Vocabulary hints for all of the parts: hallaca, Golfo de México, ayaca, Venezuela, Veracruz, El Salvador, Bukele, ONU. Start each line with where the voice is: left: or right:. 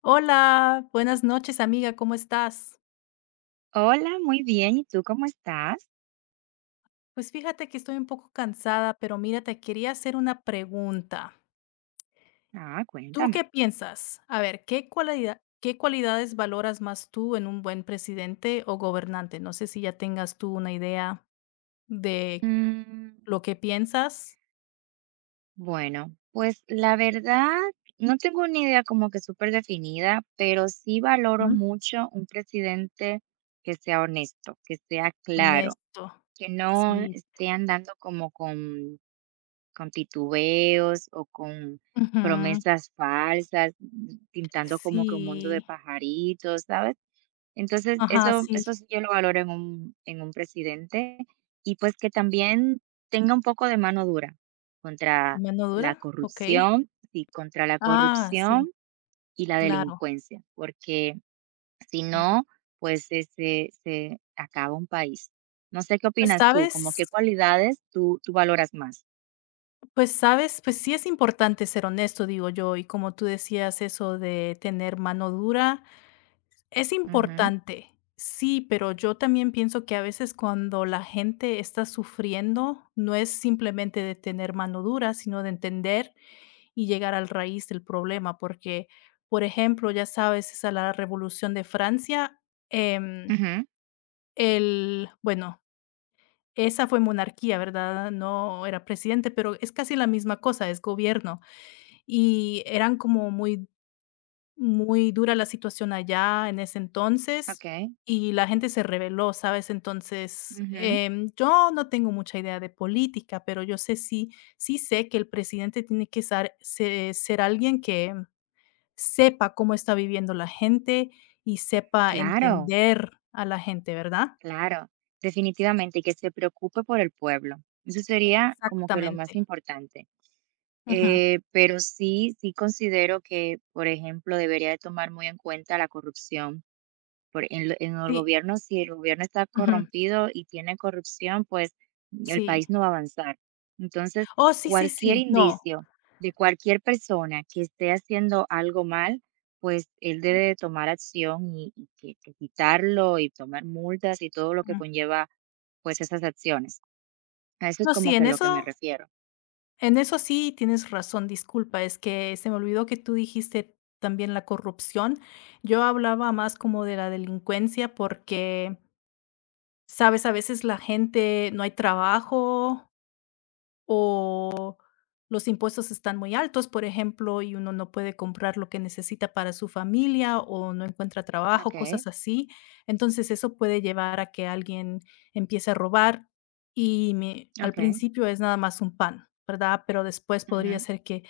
left: Hola, buenas noches amiga, ¿cómo estás?
right: Hola, muy bien. ¿Y tú cómo estás?
left: Pues fíjate que estoy un poco cansada, pero mira, te quería hacer una pregunta.
right: Ah,
left: ¿Tú
right: cuéntame.
left: qué piensas? A ver, ¿qué qué cualidades valoras más tú en un buen presidente o gobernante? No sé si ya tengas tú una idea de
right: Mm,
left: lo que piensas.
right: Bueno, pues la verdad, no tengo una idea como que súper definida, pero sí valoro
left: Ujú.
right: mucho un presidente que sea honesto, que sea claro,
left: Honesto,
right: que no
left: sí.
right: esté andando como con titubeos o con
left: Ujú,
right: promesas falsas, pintando como que un mundo de
left: sí.
right: pajaritos, ¿sabes? Entonces,
left: Ajá,
right: eso
left: sí.
right: eso sí yo lo valoro en un presidente, y pues que también tenga un poco de mano dura contra
left: ¿Mano dura?
right: la
left: Ok.
right: corrupción, sí, contra la
left: Ah,
right: corrupción
left: sí,
right: y la
left: claro.
right: delincuencia, porque si no, pues, se acaba un país. No sé qué
left: Pues
right: opinas tú, como
left: sabes.
right: qué cualidades tú valoras más.
left: Pues, ¿sabes? Pues sí es importante ser honesto, digo yo, y como tú decías, eso de tener mano dura es
right: Ujú,
left: importante, sí, pero yo también pienso que a veces, cuando la gente está sufriendo, no es simplemente de tener mano dura, sino de entender y llegar al raíz del problema, porque, por ejemplo, ya sabes, esa la Revolución de Francia, em,
right: ujú,
left: el, bueno, esa fue monarquía, ¿verdad? No era presidente, pero es casi la misma cosa, es gobierno. Y eran como muy dura la situación allá en ese entonces,
right: okey,
left: y la gente se rebeló, ¿sabes? Entonces,
right: ujú,
left: yo no tengo mucha idea de política, pero yo sé sí sé que el presidente tiene que ser alguien que sepa cómo está viviendo la gente y sepa
right: claro.
left: entender a la gente, ¿verdad?
right: Claro, definitivamente, y que se preocupe por el pueblo. Eso sería como que lo
left: Exactamente.
right: más importante.
left: Ujú.
right: Pero sí, sí considero que, por ejemplo, debería de tomar muy en cuenta la corrupción en el
left: Sí,
right: gobierno, si el gobierno está
left: ujú,
right: corrompido y tiene corrupción, pues el
left: sí.
right: país no va a avanzar. Entonces,
left: Oh, sí, sí,
right: cualquier
left: sí, no.
right: indicio de cualquier persona que esté haciendo algo mal, pues él debe de tomar acción y que quitarlo y tomar multas y todo lo que
left: Ujú.
right: conlleva pues esas acciones. A eso es
left: No,
right: como
left: sí,
right: que
left: en
right: lo que me
left: eso,
right: refiero.
left: en eso sí tienes razón. Disculpa, es que se me olvidó que tú dijiste también la corrupción. Yo hablaba más como de la delincuencia porque, sabes, a veces la gente no hay trabajo o los impuestos están muy altos, por ejemplo, y uno no puede comprar lo que necesita para su familia o no encuentra
right: Ok,
left: trabajo, cosas así. Entonces eso puede llevar a que alguien empiece a robar y al
right: ok,
left: principio es nada más un pan, ¿verdad? Pero después podría
right: ujú,
left: ser que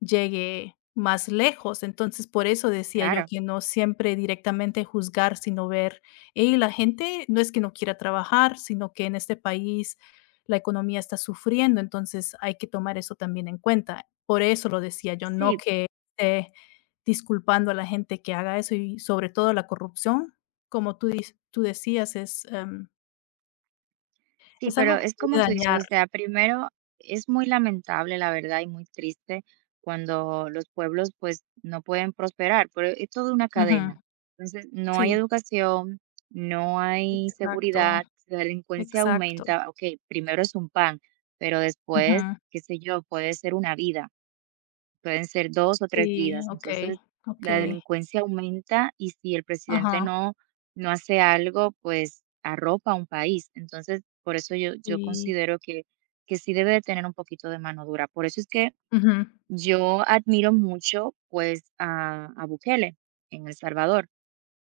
left: llegue más lejos. Entonces, por eso decía yo
right: claro.
left: que no siempre directamente juzgar, sino ver, hey, la gente no es que no quiera trabajar, sino que en este país la economía está sufriendo, entonces hay que tomar eso también en cuenta. Por eso lo decía yo, no
right: Sí,
left: que esté disculpando a la gente que haga eso, y sobre todo la corrupción, como tú tú decías, es,
right: sí,
left: es
right: pero
left: algo que
right: es como
left: puede
right: tú dices, o
left: dañar.
right: sea, primero es muy lamentable, la verdad, y muy triste cuando los pueblos pues no pueden prosperar, pero es toda una
left: Ujú,
right: cadena. Entonces, no hay
left: sí,
right: educación, no hay
left: exacto,
right: seguridad, la delincuencia
left: exacto.
right: aumenta, ok, primero es un pan, pero
left: Ujú.
right: después, qué sé yo, puede ser una vida. Pueden ser 2 o tres
left: Sí,
right: vidas. Entonces,
left: okey,
right: la
left: okey.
right: delincuencia aumenta y si el presidente
left: Ajá,
right: no hace algo, pues, arropa a un país. Entonces, por eso yo
left: sí.
right: considero que sí debe de tener un poquito de mano dura. Por eso es que
left: Ujú,
right: yo admiro mucho, pues, a Bukele en El Salvador,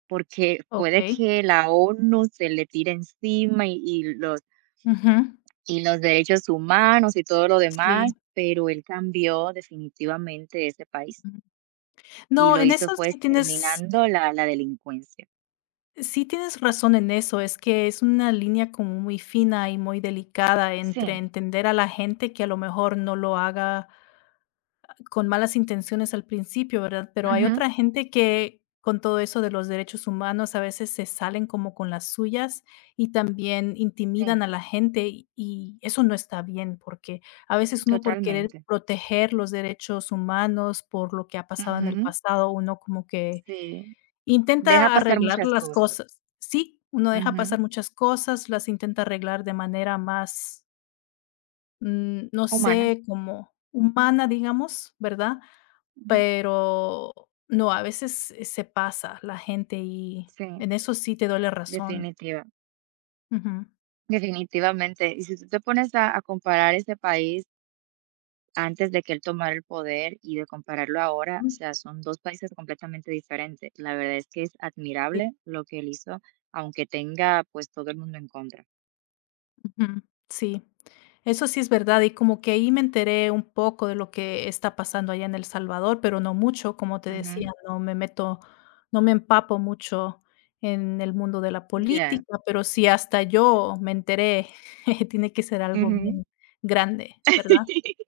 right: porque puede
left: okey.
right: que la ONU se le tire encima y y los
left: Ujú,
right: y los derechos humanos y todo lo demás,
left: sí,
right: pero él cambió definitivamente ese país.
left: ujú.
right: Y
left: No,
right: lo
left: en
right: hizo
left: eso
right: fue
left: sí tienes,
right: exterminando la delincuencia.
left: sí tienes razón en eso, es que es una línea como muy fina y muy delicada entre
right: Sí,
left: entender a la gente que a lo mejor no lo haga con malas intenciones al principio, ¿verdad? Pero hay
right: ujú.
left: otra gente que con todo eso de los derechos humanos a veces se salen como con las suyas y también intimidan
right: Sí,
left: a la gente, y eso no está bien, porque a veces uno, por querer
right: totalmente.
left: proteger los derechos humanos por lo que ha pasado en el
right: Ujú,
left: pasado, uno como que
right: sí. Deja
left: intenta
right: pasar
left: arreglar
right: muchas
left: las
right: cosas.
left: cosas. Sí, uno deja
right: Ujú,
left: pasar muchas cosas, las intenta arreglar de manera más, mm, no
right: humana.
left: sé, como humana, digamos, ¿verdad?
right: Ujú.
left: Pero no, a veces, se pasa la gente, y
right: Sí,
left: en eso sí te doy la razón.
right: definitiva,
left: Ujú.
right: definitivamente. Y si tú te pones a comparar ese país antes de que él tomara el poder y de compararlo ahora, o
left: Mm.
right: sea, son 2 países completamente diferentes. La verdad es que es
left: Sí.
right: admirable lo que él hizo, aunque tenga, pues, todo el mundo en contra.
left: Ujú, sí. Eso sí es verdad, y como que ahí me enteré un poco de lo que está pasando allá en El Salvador, pero no mucho, como te
right: Ujú,
left: decía, no me meto, no me empapo mucho en el mundo de la
right: ya.
left: política, pero si hasta yo me enteré, tiene que ser algo bien
right: Ujú.
left: grande, ¿verdad?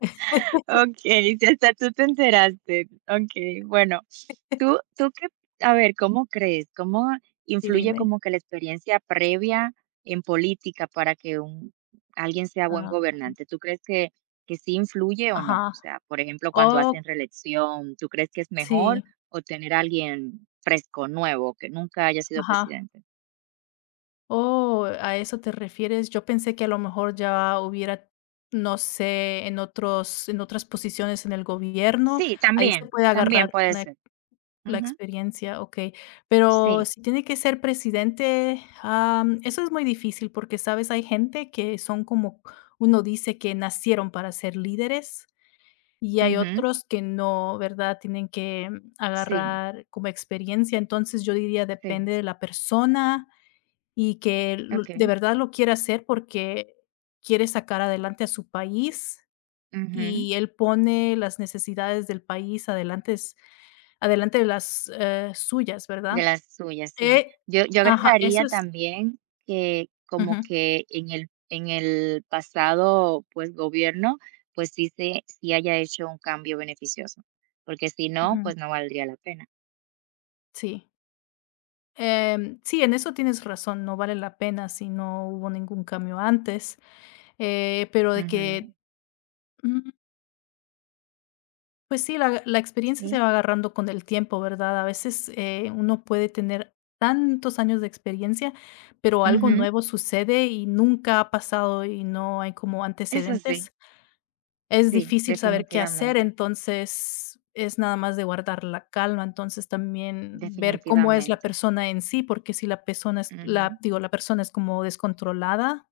right: Okey, si hasta tú te enteraste. Okey, bueno, ¿tú qué? A ver, ¿cómo crees? ¿Cómo
left: Y
right: influye
left: dime,
right: como que la experiencia previa en política para que un alguien sea buen
left: ah,
right: gobernante? ¿Tú crees que sí influye o no? O
left: ajá,
right: sea, por ejemplo, cuando
left: oh,
right: hacen reelección, ¿tú crees que es mejor
left: sí,
right: o tener a alguien fresco, nuevo, que nunca haya sido
left: ajá.
right: presidente?
left: Oh, ¿a eso te refieres? Yo pensé que a lo mejor ya hubiera, no sé, en otros, en otras posiciones en el gobierno,
right: Sí,
left: ahí se
right: también,
left: puede
right: también
left: agarrar
right: puede
left: una,
right: ser.
left: la
right: Ujú.
left: experiencia, okey. Pero
right: Sí.
left: si tiene que ser presidente, eso es muy difícil porque, ¿sabes? Hay gente que son como, uno dice, que nacieron para ser líderes, y hay
right: Ujú.
left: otros que no, ¿verdad? Tienen que
right: Sí,
left: agarrar como experiencia. Entonces, yo diría
right: sí.
left: depende de la persona, y que l
right: Okey.
left: de verdad lo quiere hacer porque quiere sacar adelante a su país
right: Ujú.
left: y él pone las necesidades del país adelante de las, suyas,
right: De
left: ¿verdad?
right: las suyas, sí.
left: Eh,
right: Yo
left: ajá,
right: agregaría
left: eso es,
right: también que como
left: ujú,
right: que en el pasado, pues, gobierno, pues sí haya hecho un cambio beneficioso, porque si no,
left: ujú,
right: pues no valdría la pena.
left: sí. Sí, en eso tienes razón, no vale la pena si no hubo ningún cambio antes, pero de
right: Ujú,
left: que, mm, pues sí, la la experiencia se
right: sí,
left: va agarrando con el tiempo, ¿verdad? A veces, uno puede tener tantos años de experiencia, pero algo
right: ujú,
left: nuevo sucede y nunca ha pasado y no hay como
right: eso sí,
left: antecedentes. Es
right: sí,
left: difícil saber qué hacer,
right: definitivamente,
left: entonces es nada más de guardar la calma. Entonces, también ver cómo es la
right: definitivamente.
left: persona en sí, porque si la persona es, la
right: Ujú,
left: digo, la persona es como descontrolada,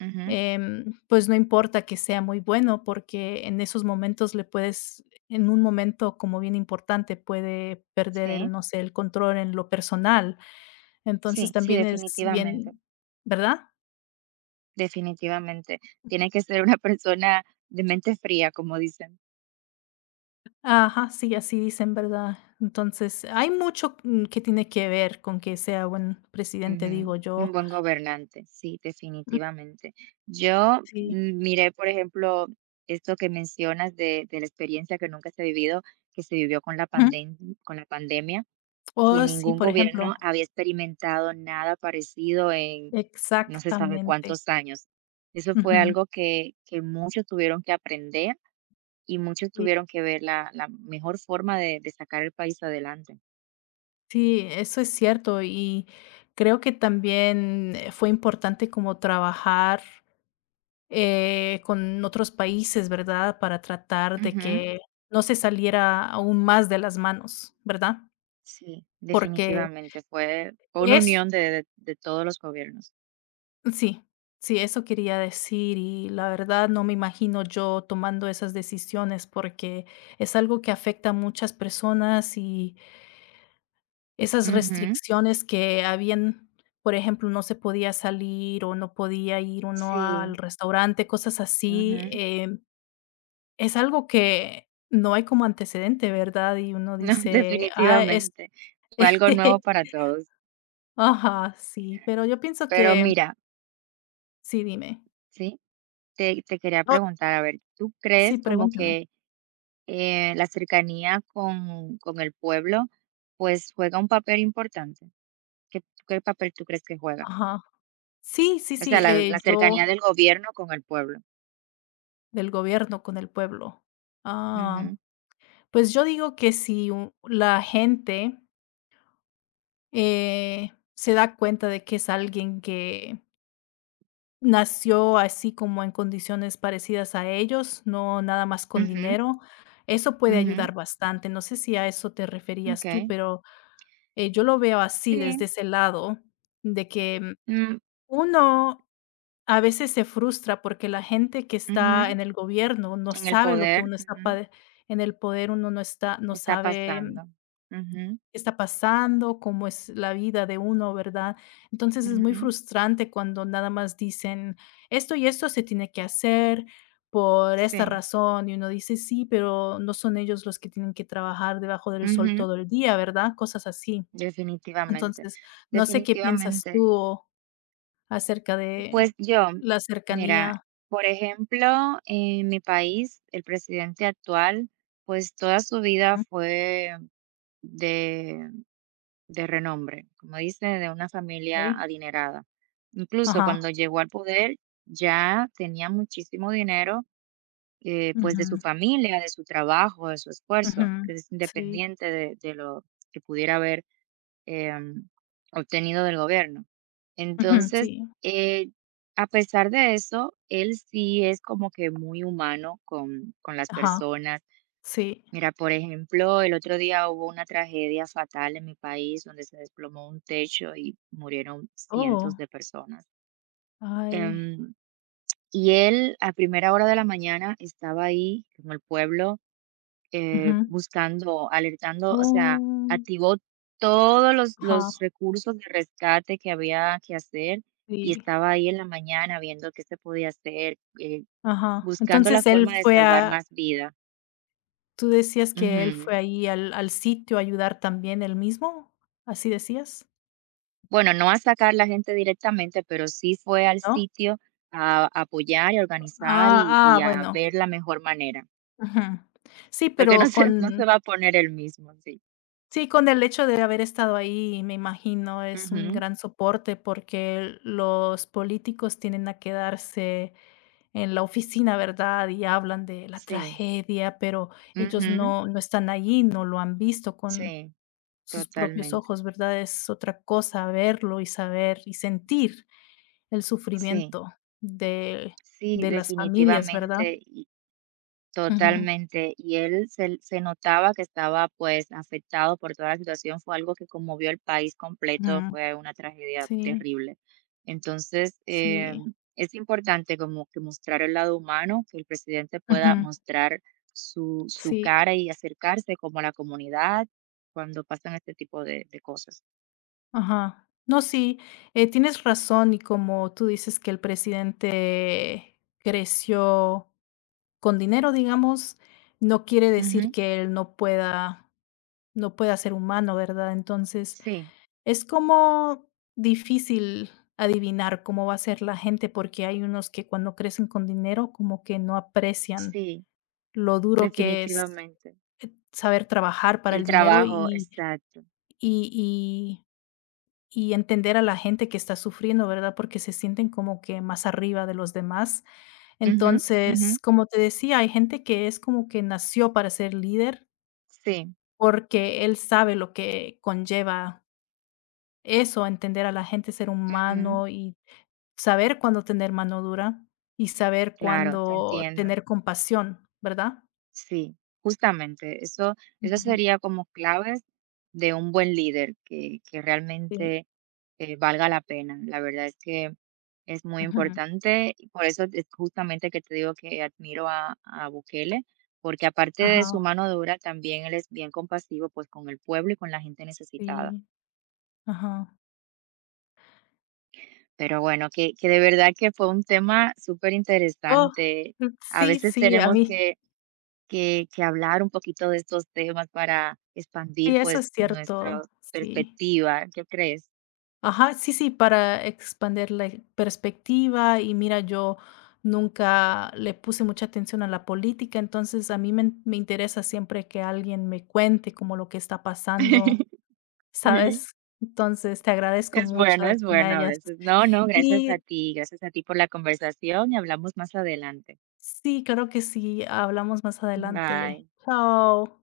right: ujú,
left: pues no importa que sea muy bueno, porque en esos momentos le puedes, en un momento como bien importante, puede perder el,
right: sí,
left: no sé, el control en lo personal. Entonces
right: sí, sí,
left: también es
right: definitivamente,
left: bien, ¿verdad?
right: definitivamente. Tiene que ser una persona de mente fría, como dicen.
left: Ajá, sí, así dicen, ¿verdad? Entonces hay mucho, mm, que tiene que ver con que sea buen presidente,
right: Ujú,
left: digo
right: un
left: yo.
right: buen gobernante, sí,
left: Mm,
right: definitivamente. Yo
left: sí.
right: miré, por ejemplo, esto que mencionas de la experiencia que nunca se ha vivido, que se vivió
left: Ujú.
right: con la pandemia, que
left: Oh, sí,
right: ningún
left: por ejemplo.
right: gobierno había experimentado nada parecido en no se sabe
left: Exactamente.
right: cuántos años. Eso fue
left: Ujú.
right: algo que muchos tuvieron que aprender y muchos tuvieron que ver la mejor forma de sacar el país adelante.
left: Sí, eso es cierto, y creo que también, fue importante como trabajar, con otros países, ¿verdad? Para tratar de
right: Ujú.
left: que no se saliera aún más de las manos, ¿verdad?
right: Sí,
left: Porque
right: definitivamente fue una
left: es,
right: unión de todos los gobiernos.
left: sí, sí, eso quería decir, y la verdad no me imagino yo tomando esas decisiones, porque es algo que afecta a muchas personas. Y esas
right: Ujú,
left: restricciones que habían, por ejemplo, no se podía salir o no podía ir uno al
right: sí,
left: restaurante, cosas así,
right: ujú.
left: es algo que no hay como antecedente, ¿verdad? Y uno
right: No,
left: dice: "Ah, es".
right: definitivamente, fue algo nuevo para todos.
left: Ajá, sí, pero yo pienso
right: Pero
left: que,
right: mira,
left: sí, dime.
right: sí, te quería
left: No.
right: preguntar, a ver, ¿tú
left: Sí,
right: crees como
left: pregúntame.
right: que, la cercanía con el pueblo, pues, juega un papel importante? ¿Qué qué papel tú crees que juega?
left: Ajá. Sí, sí,
right: O sea,
left: sí,
right: la cercanía
left: yo,
right: del gobierno con el pueblo.
left: del gobierno con el pueblo. Ah,
right: Ujú,
left: pues yo digo que si u la gente, eh, se da cuenta de que es alguien que nació así como en condiciones parecidas a ellos, no nada más con
right: ujú,
left: dinero. Eso puede
right: ujú.
left: ayudar bastante. No sé si a eso te referías tú,
right: Okey.
left: pero, yo lo veo así, desde
right: Sí,
left: ese lado, de que, mm,
right: mm.
left: uno a veces se frustra porque la gente que está
right: Ujú,
left: en el gobierno no
right: en el
left: sabe lo que
right: poder,
left: uno está
right: ujú,
left: pade en el poder, uno no
right: está
left: sabe
right: pasando. Ujú,
left: está pasando, cómo es la vida de uno, ¿verdad? Entonces es muy
right: ujú,
left: frustrante cuando nada más dicen esto y esto se tiene que hacer por esta
right: sí,
left: razón y uno dice sí, pero no son ellos los que tienen que trabajar debajo del sol
right: ujú,
left: todo el día, ¿verdad? Cosas así.
right: definitivamente,
left: Entonces, no sé qué piensas
right: definitivamente.
left: tú acerca de
right: Pues yo,
left: la
right: mira,
left: cercanía.
right: por ejemplo, en mi país, el presidente actual, pues toda su vida
left: Ujú,
right: fue de de renombre, como dice, de una familia
left: okey.
right: adinerada. Incluso
left: Ajá.
right: cuando llegó al poder, ya tenía muchísimo dinero pues de su
left: Ujú.
right: familia, de su trabajo, de su esfuerzo,
left: Ujú.
right: que es
left: Sí.
right: independiente de lo que pudiera haber em, obtenido del gobierno.
left: Ujú,
right: Entonces,
left: sí.
right: eh, a pesar de eso, él sí es como que muy humano con las
left: Ajá.
right: personas.
left: Sí.
right: Mira, por ejemplo, el otro día hubo una tragedia fatal en mi país donde se desplomó un techo y murieron cientos
left: Oh,
right: de personas.
left: ay.
right: Em, y él a primera hora de la mañana estaba ahí en el pueblo
left: Ujú.
right: buscando, alertando, o sea,
left: Oh,
right: activó todos los
left: ajá,
right: los recursos de rescate que había que hacer, y
left: sí,
right: estaba ahí en la mañana viendo qué se podía hacer,
left: ajá.
right: buscando la
left: Entonces, él
right: forma de
left: fue
right: salvar
left: a,
right: más vida.
left: tú decías que él
right: Ujú.
left: fue ahí al al sitio a ayudar también él mismo, ¿así decías?
right: Bueno, no a sacar la gente directamente, pero sí fue al
left: ¿No?
right: sitio a apoyar y a organizar,
left: Ah,
right: y
left: ah,
right: a
left: bueno.
right: ver la mejor manera,
left: Ujú. Sí,
right: porque no
left: pero
right: se no se
left: con,
right: va a poner el mismo, sí.
left: sí, con el hecho de haber estado ahí, me imagino, es un
right: Ujú,
left: gran soporte porque los políticos tienden a quedarse en la oficina, ¿verdad? Y hablan de la
right: sí,
left: tragedia, pero ellos
right: ujú,
left: no están allí, no lo han visto con
right: sí,
left: sus propios
right: totalmente,
left: ojos, ¿verdad? Es otra cosa verlo y saber y sentir el
right: sí.
left: sufrimiento de
right: Sí,
left: de las familias, ¿verdad?
right: definitivamente y
left: Ujú,
right: totalmente. Y él se notaba que estaba pues afectado por toda la situación. Fue algo que conmovió al país completo,
left: ujú.
right: fue una tragedia
left: Sí,
right: terrible. Entonces,
left: sí.
right: es importante como que mostrar el lado humano, que el presidente
left: Ujú.
right: pueda mostrar su
left: Sí,
right: cara y acercarse como a la comunidad cuando pasan este tipo de cosas.
left: ajá. No, sí, tienes razón, y como tú dices que el presidente creció con dinero, digamos, no quiere decir
right: Ujú.
left: que él no pueda ser humano, ¿verdad? Entonces
right: Sí,
left: es como difícil adivinar cómo va a ser la gente, porque hay unos que cuando crecen con dinero como que no aprecian
right: sí,
left: lo duro que es
right: definitivamente.
left: saber trabajar para
right: El
left: el dinero
right: trabajo,
left: y
right: exacto.
left: y y y entender a la gente que está sufriendo, ¿verdad? Porque se sienten como que más arriba de los demás.
right: Ujú, ujú.
left: Entonces, como te decía, hay gente que es como que nació para ser líder,
right: Sí,
left: porque él sabe lo que conlleva eso, entender a la gente, ser
right: ujú,
left: humano y saber cuándo tener mano dura y saber
right: claro, te
left: cuándo
right: entiendo.
left: tener compasión, ¿verdad?
right: Sí, justamente, eso
left: Ujú.
right: sería como claves de un buen líder que
left: Sí.
right: realmente, valga la pena. La verdad es que es muy
left: Ujú.
right: importante y por eso es justamente que te digo que admiro a Bukele, porque aparte de su
left: Ajá,
right: mano dura, también él es bien compasivo, pues, con el pueblo y con la gente necesitada.
left: sí, ajá.
right: Pero bueno, que de verdad que fue un tema súper
left: Oh,
right: interesante.
left: mm,
right: A
left: sí,
right: veces
left: sí, a
right: tenemos
left: mí,
right: que que hablar un poquito de estos temas para expandir,
left: sí, eso
right: pues,
left: es
right: nuestra
left: cierto, sí.
right: perspectiva, ¿qué crees?
left: Ajá, sí, sí, para expandir la perspectiva, y mira, yo nunca le puse mucha atención a la política, entonces a mí me interesa siempre que alguien me cuente como lo que está pasando.
right: Sí,
left: ¿Sabes? Entonces, te agradezco mucho de
right: es
left: que me
right: bueno a
left: hayas,
right: veces. No, no,
left: y
right: gracias a ti por la conversación y hablamos más adelante.
left: sí, claro que sí, hablamos más
right: Bye.
left: adelante. Chao.